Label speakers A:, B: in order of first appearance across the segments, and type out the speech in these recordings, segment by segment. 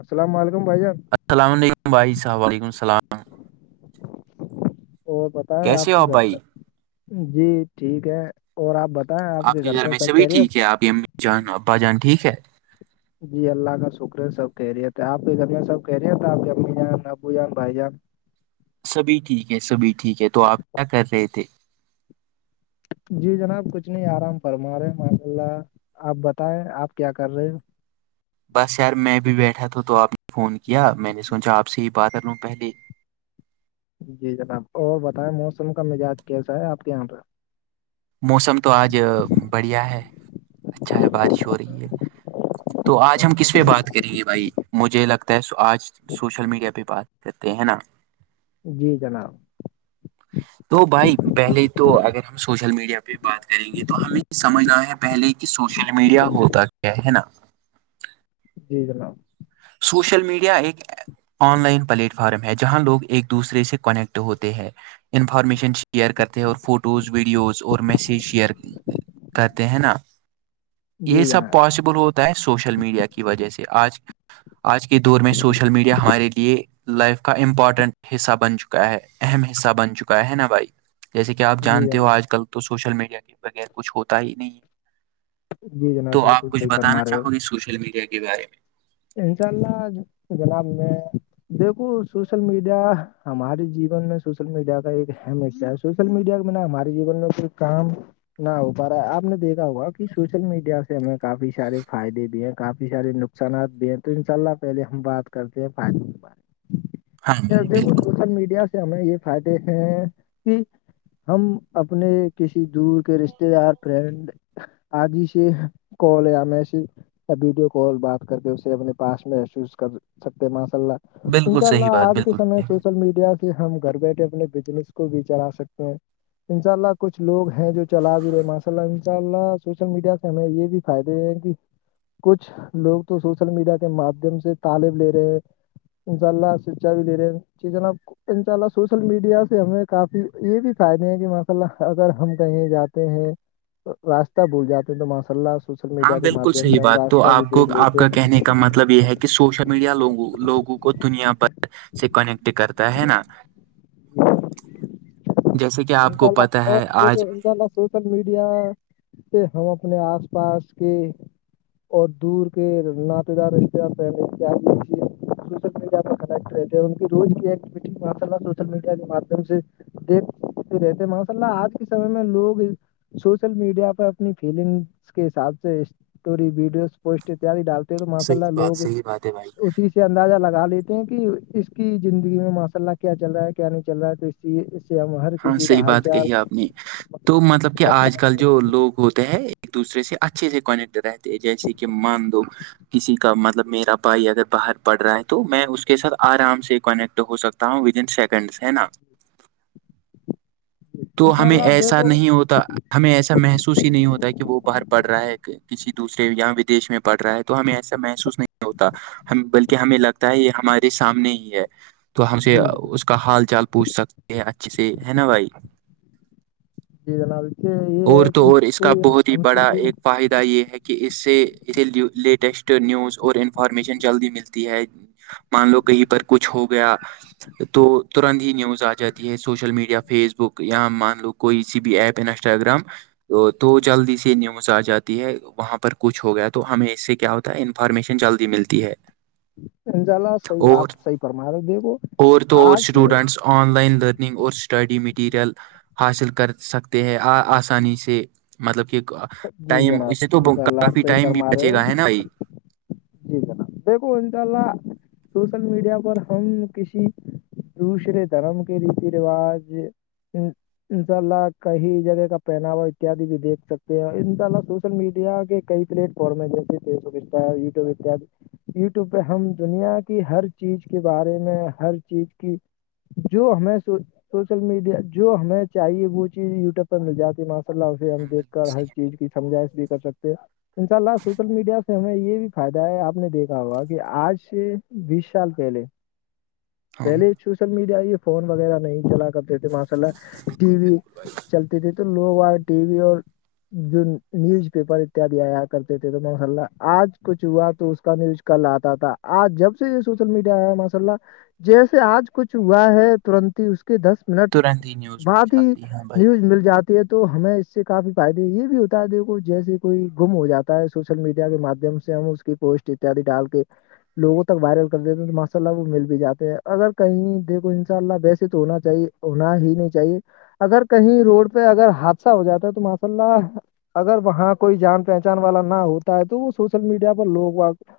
A: السلام علیکم بھائی جان
B: السلام علیکم بھائی صاحب ولیکم السلام
A: اور بتیں
B: کیسے
A: آپ
B: ہو
A: کے گھر
B: بھائی
A: پہ جی ٹھیک ہے اور آپ بتائیں آپ کے گھر پہ
B: میں
A: سب
B: سبھی
A: کیریت
B: ٹھیک ہے آپ کی امی جان ابا جان ٹھیک ہے
A: جی اللہ کا شکر ہے سب کہہ رہے آپ کے گھر میں سب کہہ رہے ہیںے آپ کے امی جان ابو جان بھائی جان
B: سبھی ٹھیک ہے سبھی ٹھیک ہے تو آپ کیا کر رہے تھے
A: جی جناب کچھ نہیں آرام فرما رہے ہیں ماشاء اللہ آپ بتائیں آپ کیا کر رہے ہیں
B: بس یار میں بھی بیٹھا تھا تو آپ نے فون کیا میں نے سوچا آپ سے ہی بات کر لوں پہلے
A: جی جناب اور بتائے موسم کا مزاج کیسا ہے آپ کے یہاں پہ
B: موسم تو آج بڑھیا ہے اچھا ہے بارش ہو رہی ہے تو آج ہم کس پہ بات کریں گے بھائی مجھے لگتا ہے آج سوشل میڈیا پہ بات کہتے ہیں نا
A: جی جناب
B: تو بھائی پہلے تو اگر ہم سوشل میڈیا پہ بات کریں گے تو ہمیں یہ سمجھنا ہے پہلے کہ سوشل میڈیا ہوتا کیا ہے نا
A: جی جناب
B: سوشل میڈیا ایک آن لائن پلیٹ فارم ہے جہاں لوگ ایک دوسرے سے کنیکٹ ہوتے ہیں انفارمیشن شیئر کرتے ہیں اور فوٹوز ویڈیوز اور میسیج شیئر کرتے ہیں نا
A: جی
B: یہ سب
A: جناب
B: پاسبل ہوتا ہے سوشل میڈیا کی وجہ سے آج آج کے دور میں سوشل میڈیا ہمارے یہ لائف کا امپورٹنٹ حصہ بن چکا ہے اہم حصہ بن چکا ہے نا بھائی جیسے کہ آپ
A: جی
B: جانتے ہو
A: جناب
B: آج کل تو سوشل میڈیا کے بغیر کچھ ہوتا ہی نہیں
A: جی جناب
B: تو آپ
A: بالکل
B: کچھ
A: صحیح
B: بتانا
A: فرما رہے ہو
B: چاہو گے سوشل میڈیا کے بارے میں
A: انشاء اللہ جناب میں دیکھو سوشل میڈیا ہمارے جیون میں سوشل میڈیا کا ایک اہم حصہ ہے سوشل میڈیا میں نا ہمارے جیون میں کوئی کام نہ ہو پا رہا ہے آپ نے دیکھا ہوا کہ سوشل میڈیا سے ہمیں کافی سارے فائدے بھی ہیں کافی سارے نقصانات تو ان شاء اللہ پہلے ہم بات کرتے ہے پانی کے
B: ہاں
A: بارے
B: بھائی
A: میں
B: بالکل
A: سوشل میڈیا سے سے ہمیں یہ فائدے ہیں کہ ہم اپنے کسی دور کے رشتےدار فرینڈ آگ ہی سے کال یا میں سے یا ویڈیو کال بات کر کے اس اپنے پاس محسوس کر سکتے ماشاء اللہ ان
B: بالکل
A: شاء
B: صحیح
A: اللہ
B: بات
A: آج کے
B: بالکل
A: سمے
B: صحیح۔
A: سوشل میڈیا سے ہم گھر بیٹھے اپنے بزنس کو بھی چلا سکتے ہیں انشاء اللہ کچھ لوگ ہیں جو چلا بھی رہے ماشاء اللہ ان شاء اللہ سوشل میڈیا سے ہمیں یہ بھی فائدے یہ ہیں کہ کچھ لوگ تو سوشل میڈیا کے مادھیم سے تعالم لے رہے ہیں ان شاءاللہ سچائی دے رہے ٹھیک ہے نا ان شاء اللہ سوشل میڈیا سے ہمیں کافی یہ بھی فائدے ہیں کہ ماشاء اللہ اگر ہم کہیں جاتے ہیں راستہ بھول جاتے ہیں تو ماشاء اللہ سوشل
B: ہاں
A: میڈیا کے
B: بالکل
A: مادھیم
B: صحیح
A: سے ہم
B: بات تو
A: راستہ بھی
B: آپ کو
A: دیکھ
B: آپ
A: لیتے
B: کا کہنے کا مطلب یہ ہے کہ سوشل میڈیا لوگوں لوگوں کو دنیا بھر سے کنیکٹ کرتا ہے نا جیسے کہ
A: ان
B: آپ
A: شاء
B: کو
A: اللہ
B: پتا
A: میں
B: ہے
A: دیکھو
B: آج
A: ان شاء اللہ سوشل میڈیا سے ہم اپنے آس پاس کے اور دور کے نااتے دار رشتے دار پہے سوشل میڈیا پ کنیکٹ رہتے ہیں ان کی روز کی ایکٹیوٹیز ماشا اللہ سوشل میڈیا کے ماددھیم سے ج [unintelligible] رہتے ماشاء اللہ آج کے سمے میں لوگ سوشل میڈیا پر اپنی فیلنگس کے حساب سے اسٹوری ویڈیوز پوسٹ ڈالتے چھلو ماشاء اللہ
B: صحیح بات
A: لوگ
B: صحیح بات ہے بھائی
A: کوشش اندازہ لگا لیتے ہیں کہ اس کی زندگی میں ماشاء اللہ کیا چل رہا ہے کیا نہیں چل رہا ہے تو اس اس سے ہم ہر
B: ہاں
A: کسی
B: صحیح
A: کا حال
B: بات
A: چال
B: کہی آپ نے تو مطلب کہ آج کل
A: برتاؤ
B: جو لوگ ہوتے ہیں ایک دوسرے سے اچھے سے کنیکٹ رہتے جیسے کہ مان لو کسی کا مطلب میرا بھائی اگر باہر پڑ رہا ہے تو میں اس کے ساتھ آرام سے کنیکٹ ہو سکتا فرم ود ان سیکنڈس ہے نا تو
A: ان شاء
B: ہمیں
A: اللہ آپ
B: ایسا
A: دیکھو
B: نہیں ہوتا ہمیں ایسا محسوس ہی نہیں ہوتا کہ وہ باہر پڑھ رہا ہے کسی دوسرے یہاں ودیش میں پڑھ رہا ہے تو ہمیں ایسا محسوس نہیں ہوتا ہم بلکہ ہمیں لگتا ہے یہ ہمارے سامنے ہی ہے تو ہم سے
A: جی جناب
B: اس کا حال چال پوچھ سکتے ہیں اچھے سے ہے نا بھائی
A: جی جناب سے یہ
B: اور
A: ہے
B: تو
A: کہ
B: اور اس کا
A: کوئی
B: بہت ہی
A: ہم
B: بڑا ایک فائدہ یہ ہے کہ کہ اس سے اسے لیٹسٹ نیوز اور انفارمیشن جلدی ملتی ہے مان لو کہیں پر کچھ ہو گیا تو ترنت ہی نیوز آ جاتی ہے سوشل میڈیا فیس بک یا مان لو کوئی سی بھی ایپ انسٹاگرام تو تو جلدی سے نیوز آ جاتی ہے وہاں پر کچھ ہو گیا تو ہمیں اس سے کیا ہو انفارمیشن جلدی ملتی ہے
A: انشاء اللہ صحیح
B: اور
A: آپ صحیح فرما رہے دیکھو
B: اور تو اور
A: آج
B: اسٹوڈنٹس آن لائن لرننگ اور اسٹڈی میں مٹیریل حاصل کر سکتے ہیں آ آسانی سے مطلب کہ
A: جی
B: ٹائم
A: جناب
B: اس سے تو
A: ان شاء اللہ آپ
B: کافی
A: صحیح
B: ٹائم بھی
A: فرما رہے
B: بچے
A: ہو
B: گا ہے نا بھائی
A: جی جناب دیکھو انشاء اللہ سوشل میڈیا پر ہم کسی دوسرے دھرم کے ریتی رواج انشاء اللہ کئی جگہ کا پہناوا اتیاد بھی دیکھ سکتے ہیں ان شاءلہ سوشل میڈیا کے کئی پلیٹ فارم ہے جیسے فیس بکس وٹیوب یوٹیوب پہ ہم دنیا کی ہر چیز کے بارے میں ہر چیز کی جو ہمیں سوشل میڈیا جو ہمیں چاہیے وہ چیز یوٹیوب پر مل جاتی ہے ان اللہ سے ہم
B: ہاں،
A: دیکھ کر
B: بالکل
A: ہر
B: صحیح
A: چیز کی سمجائش بھی کر سکتے ہیں ان شاء اللہ سوشل میڈیا سے ہمیں یہ بھی فائدہ ہے آپ نے دیکھا ہوگا کہ آج سے بیس سال پہلے
B: ہاں
A: پہلے چو ل میڈیا یہ فون وغیرہ نہیں چلا کرتے تھے ماشا اللہ
B: بالکل
A: ٹی وی
B: بالکل بھائی
A: چلتی تھی تو لوگ آ ٹی وی اور جو نیوز پیپر اتیاد آیا کرتے تھے تو ماس اللہ آج کچھ ہوا تو اس کا نیوز کل آتا تھا آج جب سے یہ سوشل میڈیا آ ماشاء اللہ جیسے آج کچھ ہوا ہے ترنت ہی اس کے دس منٹ
B: ترنت ہی نیوز مل
A: بعد ہی
B: جاتی ہے ہاں بھائی
A: نیوز مل جاتی تو ہمیں اس سے کافی فائدے یہ بھی ہوتا ہے دیکھو جیسے کوئی گم ہو جاتا ہے سوشل میڈیا کے مادھیم سے سموس کی پوسٹ اتیاد ڈال کے لوگوں تک وائرل کر دیتے ہیں تو ماشاء اللہ وہ مل بھی جاتے ہیں اگر کہیں دیکھو انشاء اللہ ویسے تو ہونا چاہیے ہونا ہی نہیں چاہیے اگر کہیں روڈ پہ اگر حادثہ ہو جاتا ہے تو ماشاء اللہ اگر وہاں کوئی جان پہچان والا نہ ہوتا ہے تو وہ سوشل میڈیا پر لوگ وہاں سے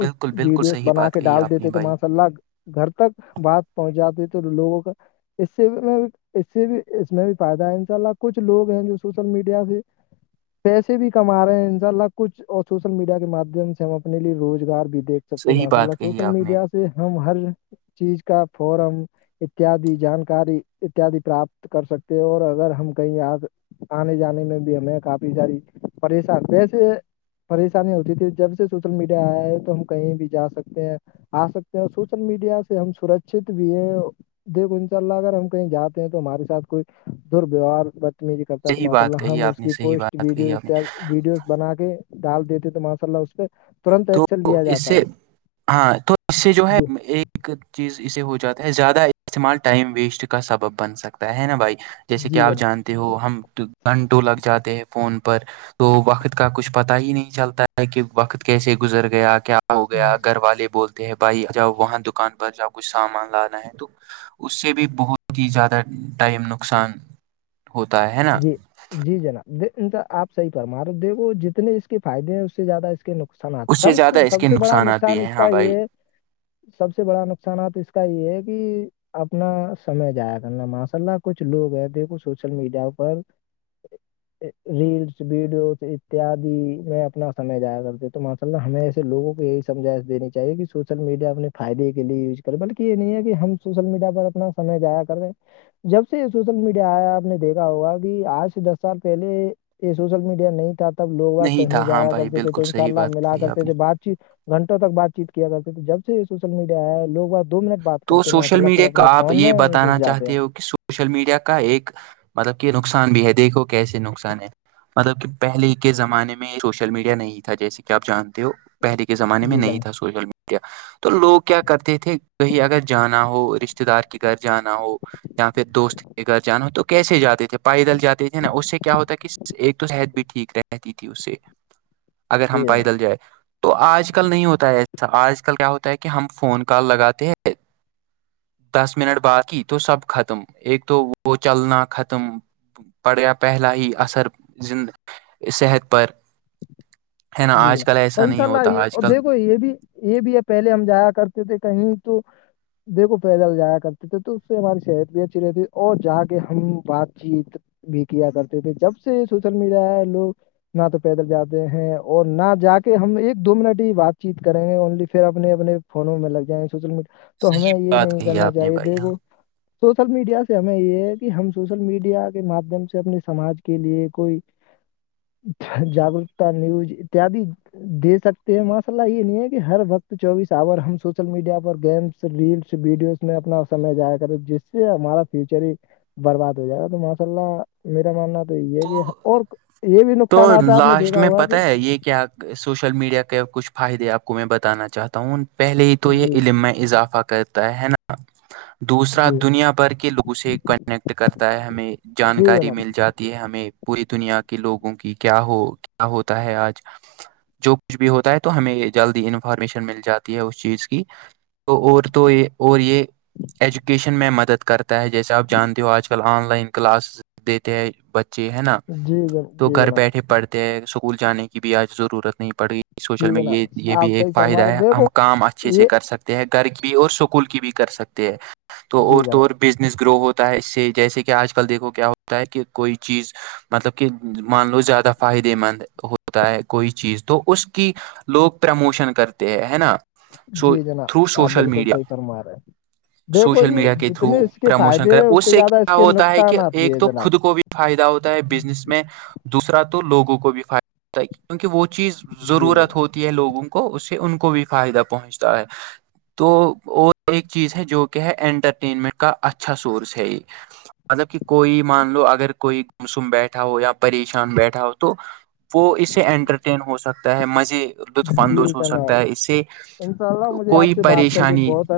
A: اس
B: بالکل بالکل
A: ویڈیوز
B: صحیح
A: بنا
B: بات
A: کے
B: کہی
A: ڈال
B: آپ نے
A: دیتے تو
B: بھائی
A: ماشاء اللہ گھر تک بات پہنچاتی تو لوگوں کا اس سے میں اس سے بھی اس میں بھی فائدہ ہے ان شاء اللہ کچھ لوگ ہیں جو سوشل میڈیا سے پیسے بھی کما رہے ہیں ا انشاء اللہ کچھ اوفس سوشل میڈیا کے مادھیم سے ہم اپنے لیے روزگار بھی دھ سکتے ہیں
B: صحیح
A: ماشاء
B: بات
A: اللہ
B: کہی
A: سوشل
B: آپ نے
A: میڈیا سے ہم ہر چیز کا فورم اتیادی جانکاری اتیاد پراپت کر سکتے ہیں اور اگر ہم کہیں آیا آنے جانے میں بھی ہمیں کافی ساری پریشانی ویسے پریشانی ہوتی تھی جب سے سوشل میڈیا آیا ہے تو ہم کہیں بھی جا سکتے ہیں آ سکتے ہیں اور سوشل میڈیا سے ہم سرچت بھی ہیں دیکھو انشاء اللہ اگر ہم کہیں جاتے ہیں تو ہمارے ساتھ کوئی درویوہار بدتمیی کر تو
B: صحیح
A: ماشاء
B: بات
A: اللہ
B: کہی
A: ہم
B: آپ
A: اس
B: نے
A: کی
B: صحیح
A: پوسٹ
B: بات
A: ویڈیو
B: کہی آپ نے
A: ویڈیوز بنا کے ڈال دیتے تو ماشاء اللہ اس پہ ترنت
B: تو
A: ایکشن لیا
B: اس
A: جاتا
B: سے
A: ہے
B: ہاں تو اس سے جو ہے
A: جی
B: ایک ایک چیز اسے ہو جاتا ہے زیادہ استعمال ٹائم ویسٹ کا سبب بن سکتا ہے نا بھائی جیسے کہ
A: جی
B: آپ
A: جناب
B: جانتے ہو ہم گھنٹوں لگ جاتے ہیں فون پر تو وقت کا کچھ پتا ہی نہیں چلتا ہے کہ وقت کیسے گزر گیا کیا ہو گیا
A: جی
B: گھر والے بولتے بھائی جب وہاں دکان پر جا کچھ سامان لانا ہے تو اس سے بھی بہت ہی زیادہ ٹائم نقصان ہوتا ہے نا
A: جی جی جناب آپ صح فرما رہ د جتنے اس کے فائدے ہیں اس سے زیادہ اس کے نقصان نقصانات
B: اس
A: سب سے
B: زیادہ اس
A: سب
B: کے
A: سے بڑا
B: نقصانات بھی
A: نقصان
B: ہیں
A: اس
B: ہاں
A: کا یہ
B: بھائی
A: ہے سب سے بڑا نقصانات اس کا یہ ہے کہ اپنا سمے زایا کرنا ماشاء اللہ کچھ لوگ ہے دیھکو سوشل میڈیا پر ریلس ویڈیوز اتیادی میں اپنا سمے جایا کرتے ت مطلب ہمیں ایسےوگوں کو یہی سمجائ دینی چاہیے کہ سوشل میڈیا اپنے فائد کے لیے یز بلکہ یہ نہیں ہے کہ ہم سوشل میڈیا پر اپنا سمے جایا کر رہے جب سے یہ سوشل میڈیا آیا آپ نے دیکھا ہوا کہ آج سے دس سال پہلے یہ سوشل میڈیا نہیں تھا تھا تب لوگ آ
B: نہیں تھا
A: کہیں
B: ہاں
A: جایا
B: بھائی
A: کرتے تھے
B: بالکل
A: تو ان شاء
B: صحیح
A: اللہ
B: بات
A: ملا
B: کہی آپ
A: کرتے
B: نے
A: تھے بات گھنٹوں تک بات چیت کیا کرتے تھے جب سے یہ سوشل میڈیا آیا ہے لوگ آپ دو منٹ بات
B: تو
A: کرتے ماشاء
B: سوشل
A: اللہ پھر
B: میڈیا کا
A: اپنے
B: آپ
A: فون
B: یہ
A: میں ہی گھس
B: بتانا
A: جاتے ہیں
B: چاہتے ہو کہ سوشل میڈیا کا ایک مطلب کہ نقصان بھی ہے دیکھو کیسے نقصان ہے مطلب کہ پہلے کے زمانے میں سوشل میڈیا نہیں تھا جیسے کہ آپ جانتے ہو پہلے کے زمانے میں
A: جی
B: نہیں
A: جناب
B: تھا سوشل میڈیا تو لوگ کیا کرتے تھے کہ اگر جانا ہو رشتتے دار کے گھر جانا ہو یا پھر دوست کے گھر جانا ہو تو کیسے جاتے تھے پائیدل جاتے تھے نا اس سے کیا ہوتا کہ ایک تو صحت بھی ٹھیک رہتی تھی اس سے اگر ہم
A: جی جناب
B: پیدل جائے تو آج کل نہیں ہوتا ہے ایسا آج کل کیا ہوتا ہے کہ ہم فون کال لگاتے ہیں دس منٹ بعد کی تو سب ختم ایک تو وہ چلنا ختم پڑیا پہلا ہی اثر زند صحت پر ہے نا آج کل ایسا
A: ان شاء
B: نہیں ہوتا
A: اللہ
B: آج
A: اور
B: کل
A: دیکھو یہ بھی یہ بھی ہے پہلے ہم جایا کرتے تھے کہیں تو دیکھو پیدل جایا کرتے تھے تو اس سے ہماری صحت بھی اچھی رہتی تھی اور جا کے ہم بات چیت بھی کیا کرتے تھے جب سے سوشل میڈیا لوگ نہ تو پیدل جاتے ہیں اور نہ جا کے ہم ایک دو منٹ ہی بات چیت کریں گے اونلی پھر اپنے اپنے فونوں میں لگ جائیں گے تو
B: صحیح
A: ہمیں یہ
B: بات
A: نہیں
B: کہی
A: کرنا
B: آپ نے
A: چاہیے
B: بھائی ہاں
A: دیکھو سوشل میڈیا سے ہمیں یہ ہے کہ ہم سوشل میڈیا کے مادھیم سے اپنے سماج کے لیے کوئی جاگگرکتا نہیں اتیاد دے سکتے ہیں ماشاء اللہ یہ نہیں ہے کہ ہر وقت چوبیس آور ہم سوشل میڈیا پر گیمس ریلس ویڈیوز میں اپنا سمے جایا کر جس سے ہمارا فیوچر ہی برباد ہو جائے گا تو ماشاء اللہ میرا ماننا
B: تو
A: اور یہ بھی نقصانات ہے آپ نے دیکھا ہوگا کہ
B: کہاہیے کیا سوشل میڈیا کے کچھ فائدے آپ کو میں بتانا چاہتا ہوں پہلے ہی تو یہ
A: جی
B: علم میں اضافہ کرتا ہے نا دوسرا
A: جی
B: دنیا بھر کے لوگوں سے کنیکٹ کرتا ہے ہمیں
A: جی
B: جانکاری
A: جناب
B: مل جاتی ہمیں پوری دنیا کے لوگوں کی کیا ہو کیا ہوتا ہے آج جو کچھ بھی ہوتا ہے تو ہمیں جلدی انفارمیشن مل جاتی ہے اس چیز کی تو اور تو یہ اور یہ ایجوکیشن میں مدد کرتا ہے جیسے آپ جانتے ہو آج کل آن لائن کلاسز دیتے ہیں بچے ہے نا
A: جی جناب
B: تو
A: جی
B: گھر
A: جناب
B: بیٹھے پڑھتے ہیں اسکول جانے کی بھی آج ضرورت نہیں پڑ گئی سوشل
A: جی جناب
B: میڈ یہ
A: آپ
B: بھی ایک
A: صحیح
B: فائدہ
A: فرما رہے
B: ہے ہم
A: دیکھو
B: کام اچھے سے
A: یہ
B: کر سکتے ہیں گھر کی بھی اور اسکول کی بھی کر سکتے ہیں تو
A: جی
B: اور تو
A: جناب
B: اور بھی بزنس گرو ہوتا ہے اس سے جیسے کہ آج کل دیکھو کیا ہوتا ہے کہ کوئی چیز مطلب کہ مان لو زیادہ فائدے مند ہوتا ہے کوئی چیز تو اس کی لوگ پرموشن کرتے ہیں ہے نا سو
A: جی جناب
B: تھرو
A: آپ
B: سوشل
A: بالکل
B: میڈیا
A: صحیح فرما رہے ہیں دیکھو
B: سوشل
A: یہ
B: میڈیا کے تھرو
A: جتنے اس کے
B: پرموشن
A: فائدے
B: کرے
A: ہیں اس سے زیادہ اس
B: کیا
A: کے
B: ہوتا ہے کہ
A: نقصانات بھی
B: ایک
A: ہے
B: تو
A: جناب
B: خود کو بھی فائدہ ہوتا ہے بزنس میں دوسرا تو لوگوں کو بھی فائدہ کیونکہ وہ چیز
A: جی
B: ضرورت
A: جناب
B: ہوتی ہے لوگوں کو اس سے ان کو بھی فائدہ پہنچتا ہے تو اور ایک چیز ہے جو کہ ہے انٹرٹینمنٹ کا اچھا سورس ہے یہ مطلب کہ کوئی مان لو اگر کوئی گمسم بیٹھا ہو یا پریشان بیٹھا ہو تو وہ اس سے انٹرٹین ہو سکتا ہےیا مزے لطف
A: جی
B: اندوز ہو سکتا ہے اس سے
A: جناب انشاء اللہ مجھے آپ
B: کوئی
A: سے بات کر کے
B: پریشانی
A: بہت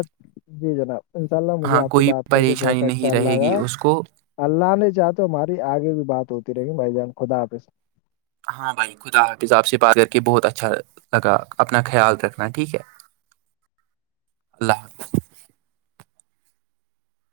A: جی جمم بچے ان شاء اللہ مجھے
B: ہاں
A: آپ سے
B: کوئی
A: بات کر کے
B: پریشانی
A: بہت
B: نہیں
A: اچھا
B: رہے گی
A: لگا
B: اس کو
A: اللہ نے چاہ تو ہماری آگے بھی بات ہوتی رہےی بھائی جان خدا حافظ
B: ہاں بھائی خدا حافظ آپ سے بات کر کے بہت اچھا لگا اپنا خیال رکھنا ٹھیک ہے اللہ حافظ